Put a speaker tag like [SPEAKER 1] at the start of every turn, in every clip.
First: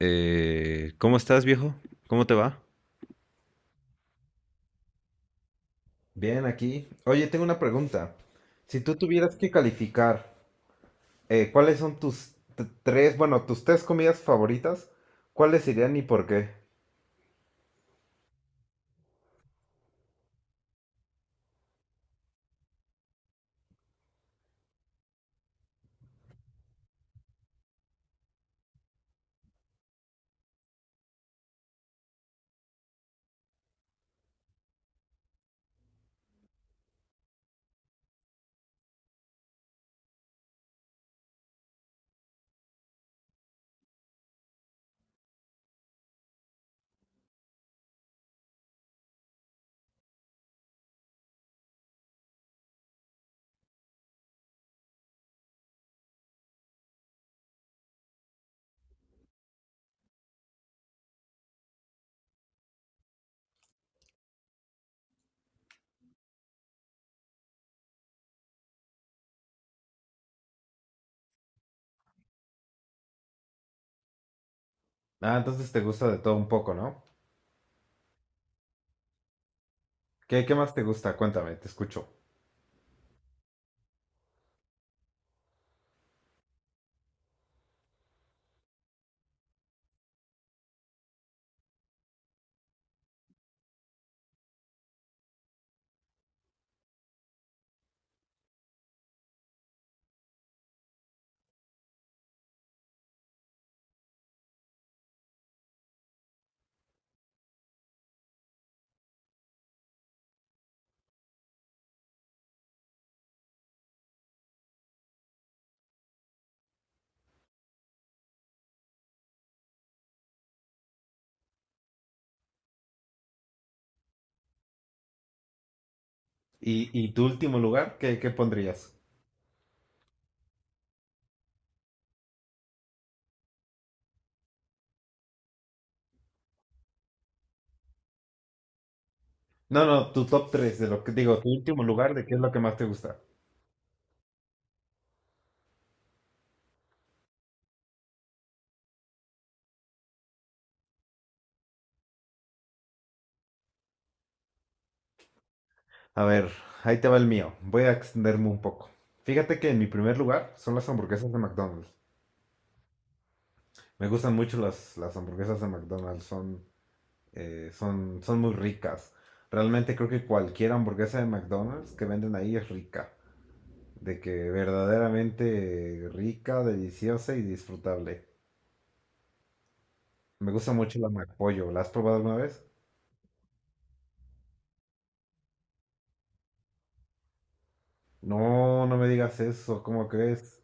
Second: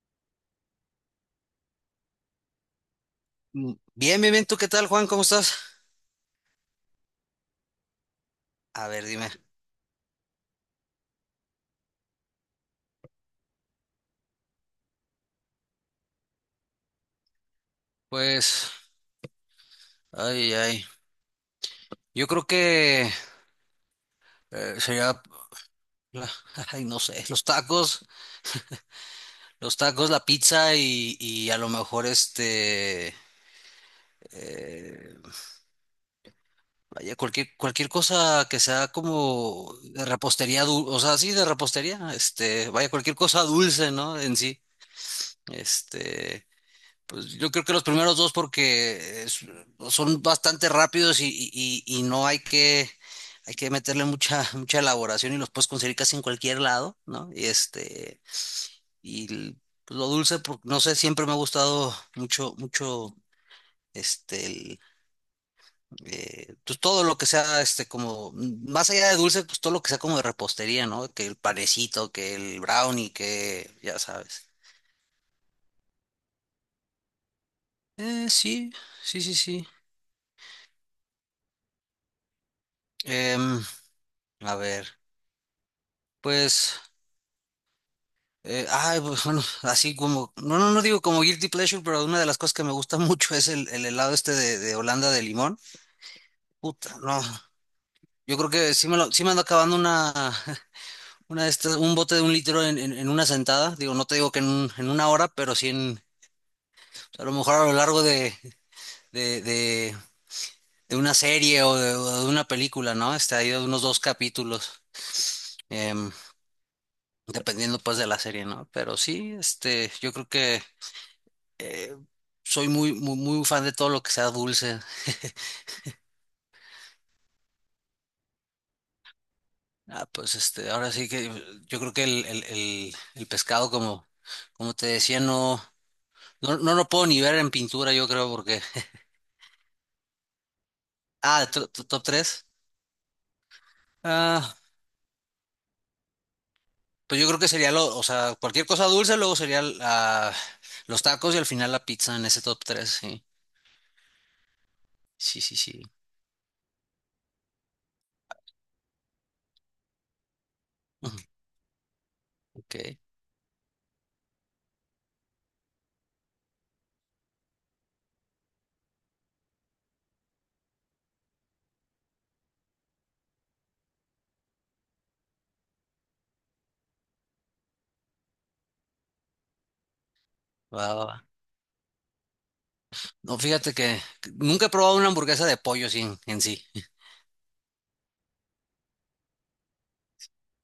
[SPEAKER 1] ¿cómo estás, viejo? ¿Cómo te va?
[SPEAKER 2] Bien, bien, bien. ¿Tú qué tal, Juan? ¿Cómo estás?
[SPEAKER 1] Bien, aquí. Oye, tengo una pregunta. Si
[SPEAKER 2] A
[SPEAKER 1] tú
[SPEAKER 2] ver, dime.
[SPEAKER 1] tuvieras que calificar, ¿cuáles son tus tres comidas favoritas? ¿Cuáles serían y por qué?
[SPEAKER 2] Pues, ay, ay. Yo creo que sería, la- ay, no sé, los tacos, la pizza y, a lo mejor este, eh, vaya, cualquier cosa que sea como de repostería, o sea, sí, de repostería, este, vaya, cualquier cosa dulce, ¿no? En sí, este. Pues yo creo que los primeros dos porque es- son bastante rápidos y no hay que, hay que meterle mucha, mucha elaboración y los puedes conseguir casi en cualquier lado, ¿no? Y este, y l- pues lo dulce, no sé, siempre me ha gustado mucho, mucho, este, el, pues todo lo que sea, este, como, mm, más allá de dulce, pues todo lo que sea como de repostería, ¿no? Que el panecito, que el brownie, que, ya sabes.
[SPEAKER 1] Ah, entonces te gusta de todo un poco, ¿no?
[SPEAKER 2] Sí, sí, sí, sí.
[SPEAKER 1] ¿Qué más te gusta? Cuéntame, te escucho.
[SPEAKER 2] Em, a ver, pues... ay, pues bueno, así como, no, no, no digo como guilty pleasure, pero una de las cosas que me gusta mucho es el helado este de Holanda de limón. Puta, no, yo creo que sí me lo, sí me ando acabando una, una de estas, un bote de un litro en una sentada. Digo, no te digo que en, en una hora, pero sí en, pues, a lo mejor a lo largo de, de, de, de una serie o de una película, ¿no? Este, hay unos dos capítulos, em, dependiendo pues de la serie, ¿no? Pero sí, este, yo creo que eh, soy muy, muy, muy fan de todo lo que sea dulce.
[SPEAKER 1] ¿Y tu último lugar? ¿Qué pondrías?
[SPEAKER 2] Ah, pues este, ahora sí que yo creo que el pescado, como, como te decía, no, no, no lo puedo ni ver en pintura, yo creo, porque.
[SPEAKER 1] No, no, tu top tres de lo que digo,
[SPEAKER 2] Ah,
[SPEAKER 1] tu último
[SPEAKER 2] top
[SPEAKER 1] lugar de qué es
[SPEAKER 2] tres.
[SPEAKER 1] lo que más te gusta.
[SPEAKER 2] Ah, pues yo creo que sería lo, o sea, cualquier cosa dulce, luego sería ah, los tacos y al final la pizza en ese top tres. Sí. Sí, sí, sí.
[SPEAKER 1] A ver, ahí te va el mío. Voy a extenderme un poco. Fíjate que en mi primer lugar son las
[SPEAKER 2] Ujú.
[SPEAKER 1] hamburguesas de McDonald's.
[SPEAKER 2] Ok.
[SPEAKER 1] Me gustan mucho las hamburguesas de McDonald's, son son muy ricas. Realmente creo que cualquier hamburguesa de McDonald's que venden ahí es rica. De que verdaderamente rica, deliciosa y disfrutable. Me gusta
[SPEAKER 2] Va,
[SPEAKER 1] mucho
[SPEAKER 2] va,
[SPEAKER 1] la
[SPEAKER 2] va.
[SPEAKER 1] McPollo. ¿La has probado alguna vez?
[SPEAKER 2] No, fíjate que nunca he probado una hamburguesa de pollo sin, en sí.
[SPEAKER 1] No, no me digas eso, ¿cómo crees?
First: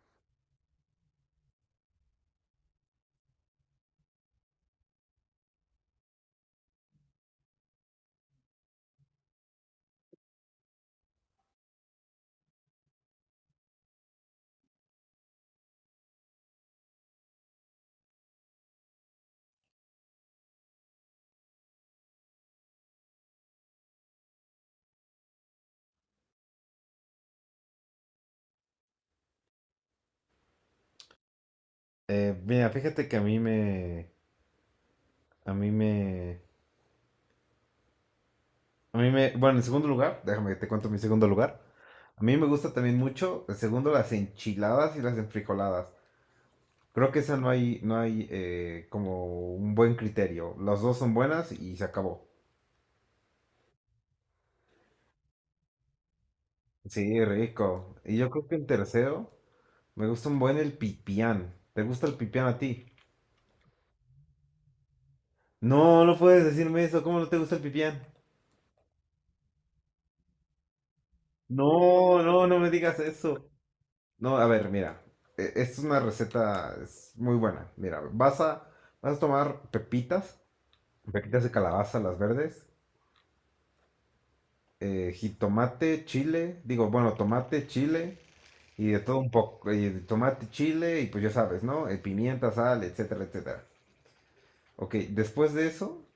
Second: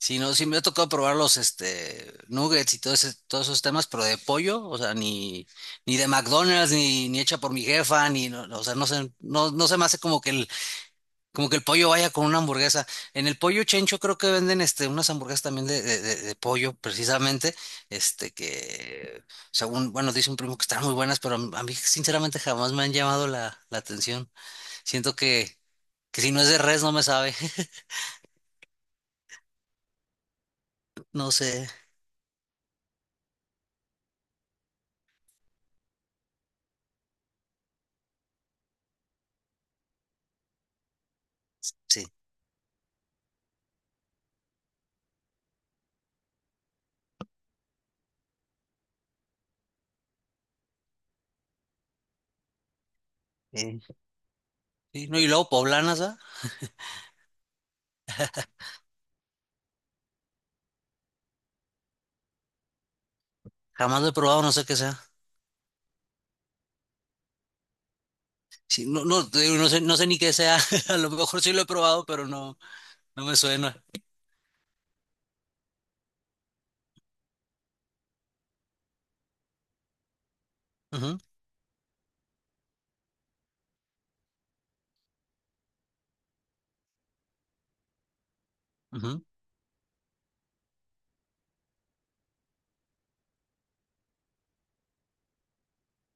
[SPEAKER 2] Sí, no, sí me ha tocado probar los este nuggets y todo todos esos temas, pero de pollo, o sea, ni, ni de McDonald's, ni, ni hecha por mi jefa, ni no, no, o sea, no sé, no, no se me hace como que el pollo vaya con una hamburguesa. En el pollo chencho creo que venden este unas hamburguesas también de, de pollo, precisamente, este que según, bueno, dice un primo que están muy buenas, pero a mí sinceramente jamás me han llamado la, la atención. Siento que si no es de res no me sabe, no sé,
[SPEAKER 1] Mira, fíjate que a mí me... A mí me... A mí me... Bueno, en segundo lugar, déjame que te cuento mi segundo lugar.
[SPEAKER 2] sí.
[SPEAKER 1] A mí me gusta también mucho, en segundo, las enchiladas y las enfrijoladas. Creo que esa no hay, no hay como un buen criterio. Las dos son buenas y se acabó.
[SPEAKER 2] Sí. Sí, no, y luego poblanas, ¿ah?
[SPEAKER 1] Sí, rico. Y yo creo que el tercero, me gusta un buen el pipián. ¿Te gusta el pipián a ti?
[SPEAKER 2] Jamás lo he probado, no sé qué sea.
[SPEAKER 1] No, no puedes decirme eso. ¿Cómo no te gusta el pipián?
[SPEAKER 2] Sí, no, no, te digo, no sé, no sé ni qué sea. A lo mejor sí lo he probado,
[SPEAKER 1] No,
[SPEAKER 2] pero
[SPEAKER 1] no, no
[SPEAKER 2] no,
[SPEAKER 1] me digas
[SPEAKER 2] no me
[SPEAKER 1] eso.
[SPEAKER 2] suena.
[SPEAKER 1] No, a ver, mira. Esta es una receta es muy buena. Mira, vas a tomar pepitas,
[SPEAKER 2] Ujú,
[SPEAKER 1] pepitas de calabaza, las verdes, jitomate, chile, digo, bueno, tomate, chile y de todo
[SPEAKER 2] ujú,
[SPEAKER 1] un poco, y de tomate, chile y pues ya sabes, ¿no? Pimienta, sal, etcétera, etcétera. Ok, después de eso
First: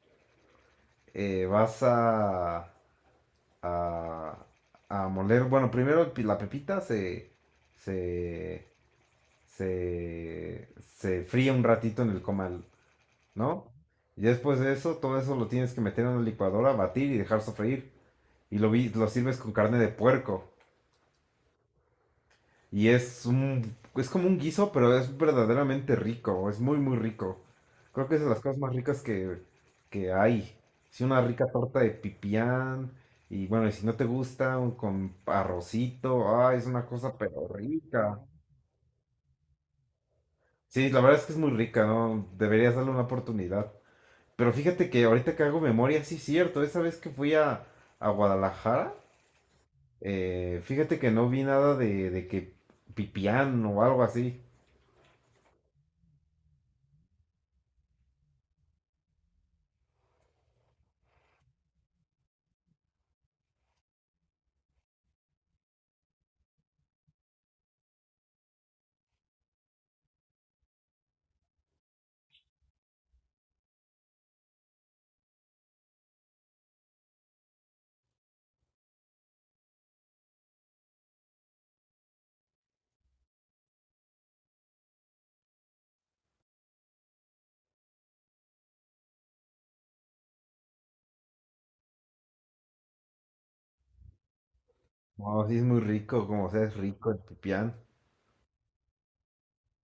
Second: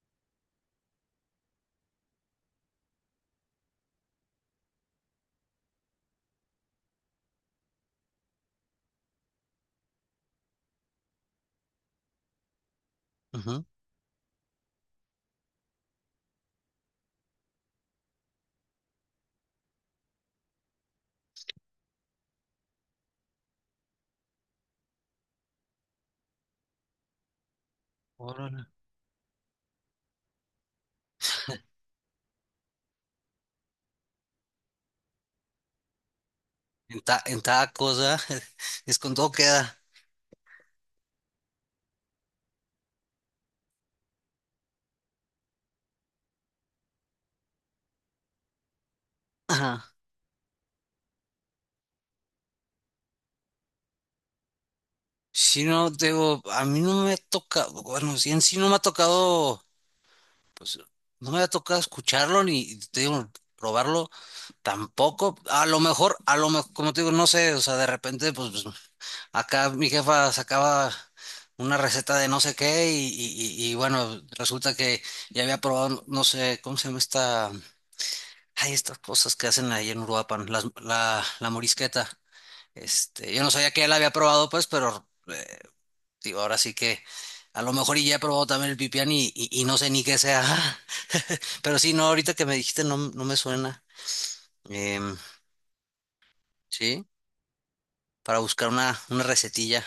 [SPEAKER 1] eh, vas a, a, a moler, bueno, primero la pepita se, se, se fríe un ratito en el comal,
[SPEAKER 2] ujú.
[SPEAKER 1] ¿no? Y después de eso, todo eso lo tienes que meter en una licuadora, batir y dejar sofreír. Y lo sirves con carne de puerco. Y es es como un guiso, pero es verdaderamente rico, es muy, muy rico. Creo que es de las cosas
[SPEAKER 2] Órale.
[SPEAKER 1] más ricas que hay. Sí, una rica torta de pipián, y bueno, y si no te gusta, con arrocito, ay, es una
[SPEAKER 2] En,
[SPEAKER 1] cosa
[SPEAKER 2] en
[SPEAKER 1] pero
[SPEAKER 2] tacos,
[SPEAKER 1] rica.
[SPEAKER 2] ¿ah? Es con todo queda.
[SPEAKER 1] Sí, la verdad es que es muy rica, ¿no? Deberías darle una oportunidad. Pero fíjate que ahorita que hago memoria, sí es cierto, esa vez que fui a Guadalajara,
[SPEAKER 2] Ajá.
[SPEAKER 1] fíjate que no vi nada de, de que pipián o algo así.
[SPEAKER 2] Sí, no, te digo, a mí no me toca, bueno, sí, en sí no me ha tocado, pues, no me ha tocado escucharlo ni, te digo, probarlo tampoco. A lo mejor, como te digo, no sé, o sea, de repente, pues, acá mi jefa sacaba una receta de no sé qué y bueno, resulta que ya había probado, no sé, ¿cómo se llama esta? Hay estas cosas que hacen ahí en Uruapan, la morisqueta. Este, yo no sabía que ya había probado, pues, pero digo, ahora sí que a lo mejor y ya he probado también el pipián y no sé ni qué sea. Pero sí, no, ahorita que me dijiste no, no me suena. Em,
[SPEAKER 1] No, sí es muy rico, como sea, es
[SPEAKER 2] sí,
[SPEAKER 1] rico el pipián.
[SPEAKER 2] para buscar una recetilla.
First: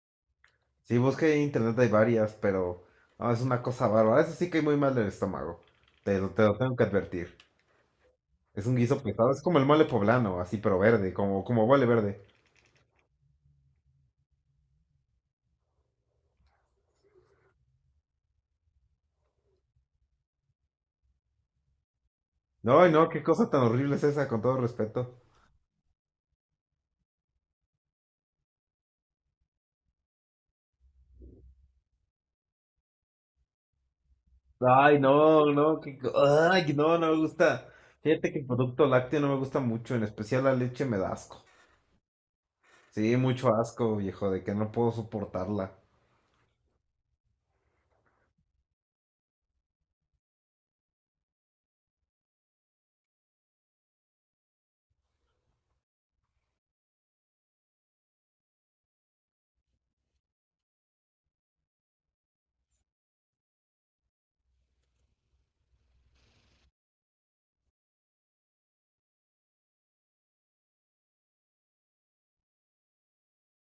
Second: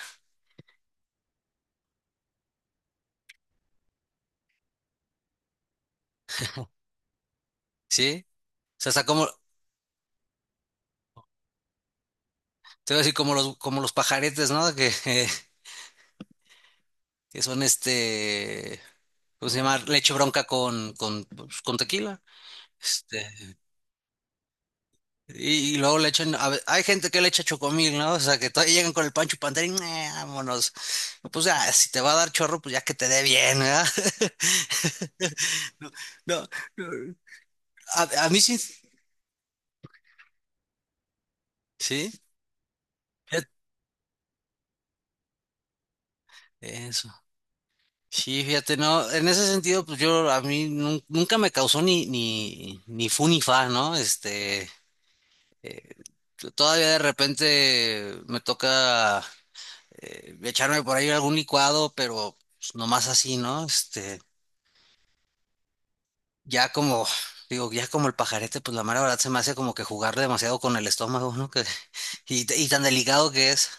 [SPEAKER 1] Sí, busqué en internet, hay varias, pero no, es una cosa bárbara. Eso sí que hay muy mal del estómago. Te lo tengo que advertir.
[SPEAKER 2] Sí.
[SPEAKER 1] Es un
[SPEAKER 2] O sea,
[SPEAKER 1] guiso
[SPEAKER 2] está como,
[SPEAKER 1] pesado, es como el mole poblano, así, pero verde, como, como mole verde.
[SPEAKER 2] se ve así como los pajaretes, ¿no? Que, que son este, ¿cómo se llama? Leche bronca con, pues, con tequila.
[SPEAKER 1] No, no, qué cosa
[SPEAKER 2] Este,
[SPEAKER 1] tan horrible es esa, con todo respeto.
[SPEAKER 2] y luego le echan, hay gente que le echa chocomil, ¿no? O sea, que todavía llegan con el pancho Pantera y "Nah, vámonos. Pues ya, si te va a dar chorro, pues ya que te dé bien, ¿verdad?
[SPEAKER 1] Ay, no, no,
[SPEAKER 2] No, no,
[SPEAKER 1] ay, no, no
[SPEAKER 2] no.
[SPEAKER 1] me gusta.
[SPEAKER 2] A
[SPEAKER 1] Fíjate que
[SPEAKER 2] mí
[SPEAKER 1] el
[SPEAKER 2] sí,
[SPEAKER 1] producto lácteo no me gusta mucho, en especial la leche me da asco.
[SPEAKER 2] sí,
[SPEAKER 1] Sí,
[SPEAKER 2] fíjate,
[SPEAKER 1] mucho asco, viejo, de que no puedo soportarla.
[SPEAKER 2] eso. Sí, fíjate, no, en ese sentido, pues yo, a mí nunca me causó ni, ni, ni fu ni fa, ¿no? Este, Eh, todavía de repente me toca echarme por ahí algún licuado, pero pues, nomás así, ¿no? Este, ya como, digo, ya como el pajarete, pues la mera verdad se me hace como que jugar demasiado con el estómago, ¿no? Que, y, y tan delicado que es.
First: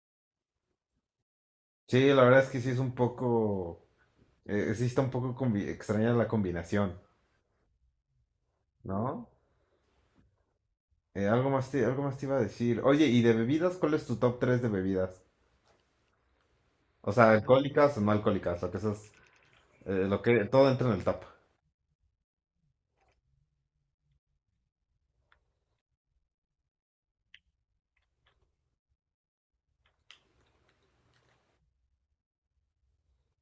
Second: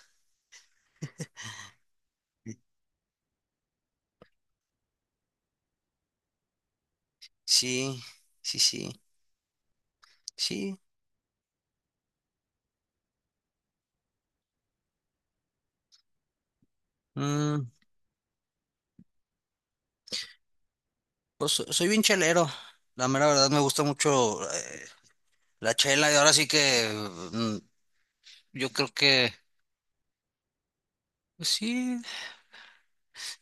[SPEAKER 1] Sí, la verdad es que sí es un poco. Sí está un poco extraña la combinación,
[SPEAKER 2] Sí, sí, sí,
[SPEAKER 1] ¿no?
[SPEAKER 2] sí.
[SPEAKER 1] Algo más te iba a decir. Oye, ¿y de bebidas? ¿Cuál es tu top 3 de bebidas? O sea,
[SPEAKER 2] Mm,
[SPEAKER 1] alcohólicas o no alcohólicas, lo que esas, lo que todo entra en el top.
[SPEAKER 2] pues soy bien chelero. La mera verdad me gusta mucho la chela y ahora sí que mm, yo creo que... Pues sí.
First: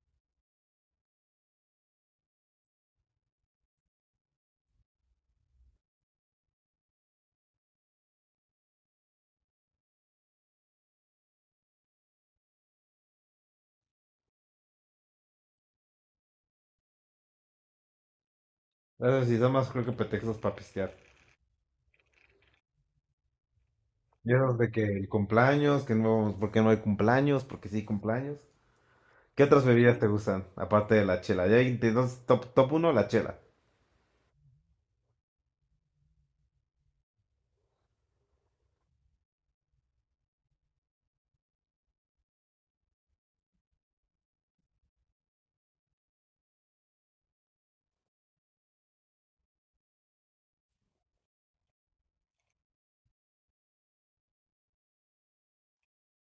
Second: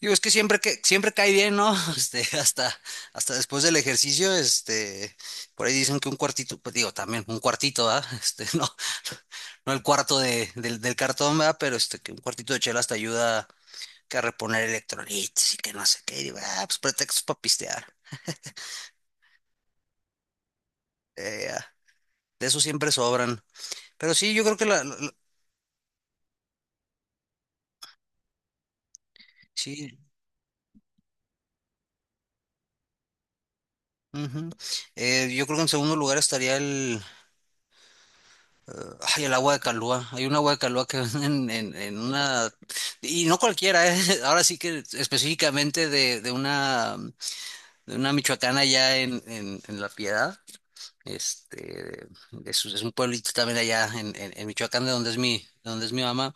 [SPEAKER 2] Digo, es que siempre cae bien, ¿no? Este, hasta, hasta después del ejercicio, este, por ahí dicen que un cuartito, pues digo, también un cuartito, ¿ah? Este, no, no el cuarto de, del cartón, ¿verdad? Pero este, que un cuartito de chela hasta ayuda que a reponer electrolitos y que no sé qué. Y digo, ah, pues pretextos para pistear.
[SPEAKER 1] Esas sí, nada más creo que pretextos para pistear.
[SPEAKER 2] Ya, de eso siempre sobran. Pero
[SPEAKER 1] Y
[SPEAKER 2] sí, yo creo
[SPEAKER 1] esos
[SPEAKER 2] que
[SPEAKER 1] de que
[SPEAKER 2] la,
[SPEAKER 1] el cumpleaños, que no, porque no hay cumpleaños, porque sí hay cumpleaños. ¿Qué otras
[SPEAKER 2] sí.
[SPEAKER 1] bebidas te gustan? Aparte de la chela. Entonces, top uno la chela.
[SPEAKER 2] Ujú. Yo creo que en segundo lugar estaría ay, el agua de Calúa. Hay un agua de Calúa que venden en una... Y no cualquiera, ¿eh? Ahora sí que específicamente de una michoacana allá en La Piedad. Este, es un pueblito también allá en Michoacán, de donde es mi, de donde es mi mamá.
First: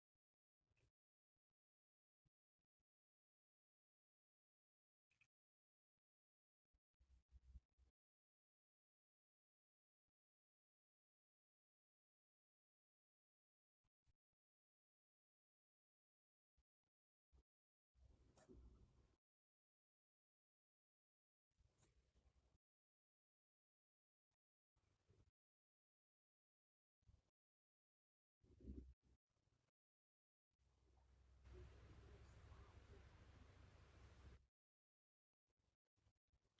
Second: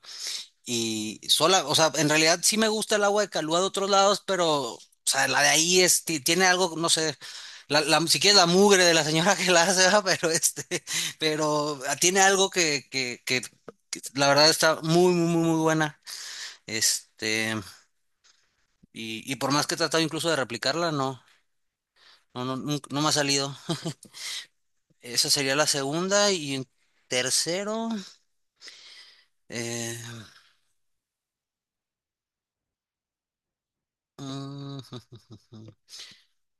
[SPEAKER 2] Y sola, o sea, en realidad sí me gusta el agua de Calúa de otros lados, pero, o sea, la de ahí es, tiene algo, no sé, la, si quieres la mugre de la señora que la hace, ¿verdad? Pero este, pero ah, tiene algo que la verdad está muy, muy, muy, muy buena. Este, y por más que he tratado incluso de replicarla, no, no, no, no me ha salido. Esa sería la segunda y en tercero, eh, mm,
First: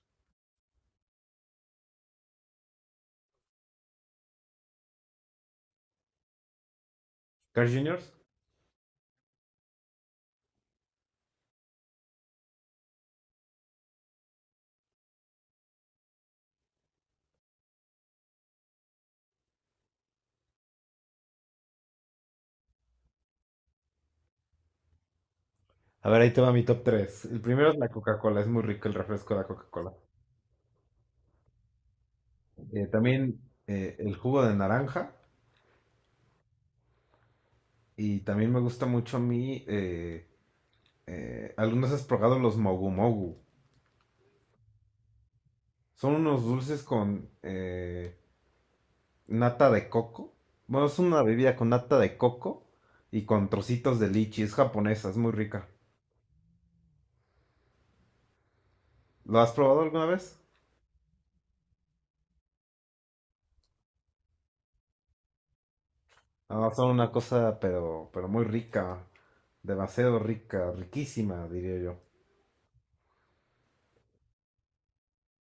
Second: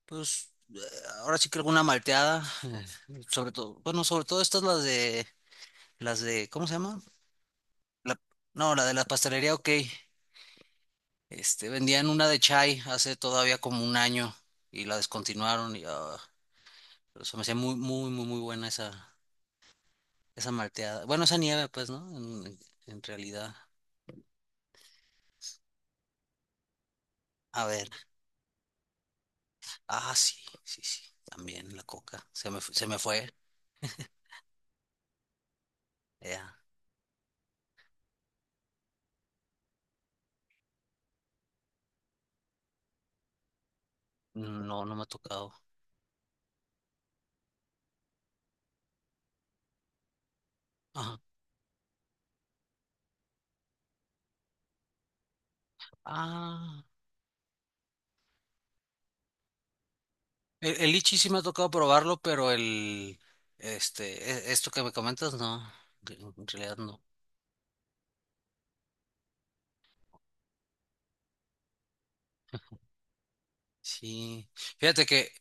[SPEAKER 2] pues ahora sí que alguna malteada, sobre todo, bueno, sobre todo estas las de, ¿cómo se llama?
[SPEAKER 1] Carl Juniors.
[SPEAKER 2] La- no, la de la pastelería, ok. Este, vendían una de chai hace todavía como 1 año y la descontinuaron y ah, pero se me hacía muy, muy, muy, muy buena esa, esa malteada. Bueno, esa nieve, pues, ¿no? En realidad.
[SPEAKER 1] A ver, ahí te va mi top 3. El
[SPEAKER 2] A
[SPEAKER 1] primero es la
[SPEAKER 2] ver,
[SPEAKER 1] Coca-Cola, es muy rico el refresco de la Coca-Cola.
[SPEAKER 2] ah, sí, sí, sí, también la coca, se me, se me fue.
[SPEAKER 1] También el jugo de naranja.
[SPEAKER 2] Ya.
[SPEAKER 1] Y también me gusta mucho a mí. ¿alguna has probado los mogu mogu?
[SPEAKER 2] No, no me ha tocado.
[SPEAKER 1] Son unos dulces con nata de coco. Bueno, es
[SPEAKER 2] Ajá.
[SPEAKER 1] una bebida con nata de coco y con trocitos de lichi. Es japonesa, es muy rica.
[SPEAKER 2] Ah.
[SPEAKER 1] ¿Lo has probado alguna vez?
[SPEAKER 2] El lichi sí me ha tocado probarlo, pero el, este, esto que me comentas, no, en
[SPEAKER 1] Ah,
[SPEAKER 2] realidad
[SPEAKER 1] son
[SPEAKER 2] no.
[SPEAKER 1] una cosa, pero muy rica. Demasiado rica, riquísima, diría yo.
[SPEAKER 2] Sí. Fíjate que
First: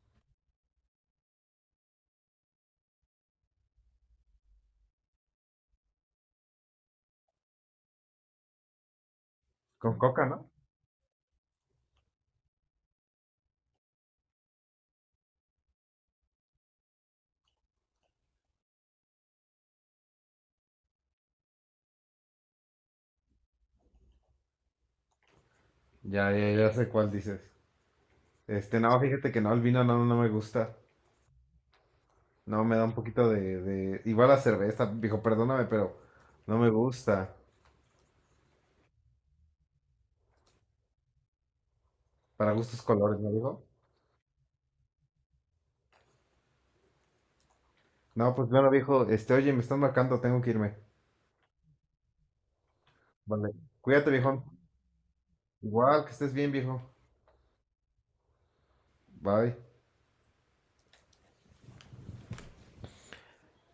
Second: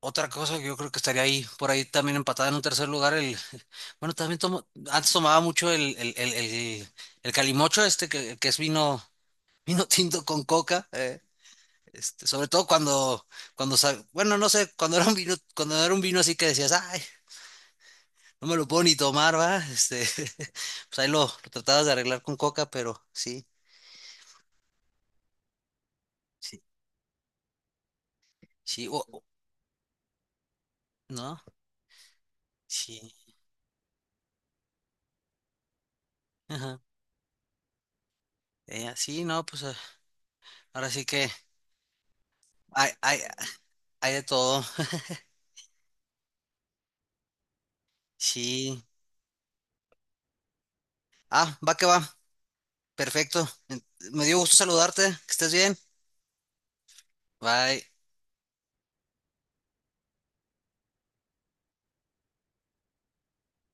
[SPEAKER 2] otra cosa que yo creo que estaría ahí, por ahí también empatada en un tercer lugar, el, bueno, también tomo, antes tomaba mucho el, el calimocho este, que es vino, vino
[SPEAKER 1] Con coca,
[SPEAKER 2] tinto
[SPEAKER 1] ¿no?
[SPEAKER 2] con coca, este, sobre todo cuando, cuando, bueno, no sé, cuando era un vino, cuando era un vino así que decías, ay. No me lo puedo ni tomar, ¿va? Este, pues ahí lo tratabas de arreglar con coca, pero sí,
[SPEAKER 1] Ya, ya,
[SPEAKER 2] sí,
[SPEAKER 1] ya sé cuál dices. Este,
[SPEAKER 2] sí,
[SPEAKER 1] no, fíjate que no, el vino no, no me gusta.
[SPEAKER 2] ¿no?
[SPEAKER 1] No, me da un
[SPEAKER 2] Sí,
[SPEAKER 1] poquito de... Igual la cerveza, viejo, perdóname, pero no me
[SPEAKER 2] ajá.
[SPEAKER 1] gusta.
[SPEAKER 2] Sí, no, pues ah, ahora sí que
[SPEAKER 1] Para gustos
[SPEAKER 2] hay,
[SPEAKER 1] colores, ¿no, viejo?
[SPEAKER 2] hay de todo.
[SPEAKER 1] No, pues bueno,
[SPEAKER 2] Sí.
[SPEAKER 1] viejo, este, oye, me están marcando, tengo que irme.
[SPEAKER 2] Ah, va que va. Perfecto.
[SPEAKER 1] Vale. Cuídate,
[SPEAKER 2] Me dio
[SPEAKER 1] viejo.
[SPEAKER 2] gusto saludarte. Que estés bien.
[SPEAKER 1] Igual, que estés bien, viejo.
[SPEAKER 2] Bye.
[SPEAKER 1] Bye.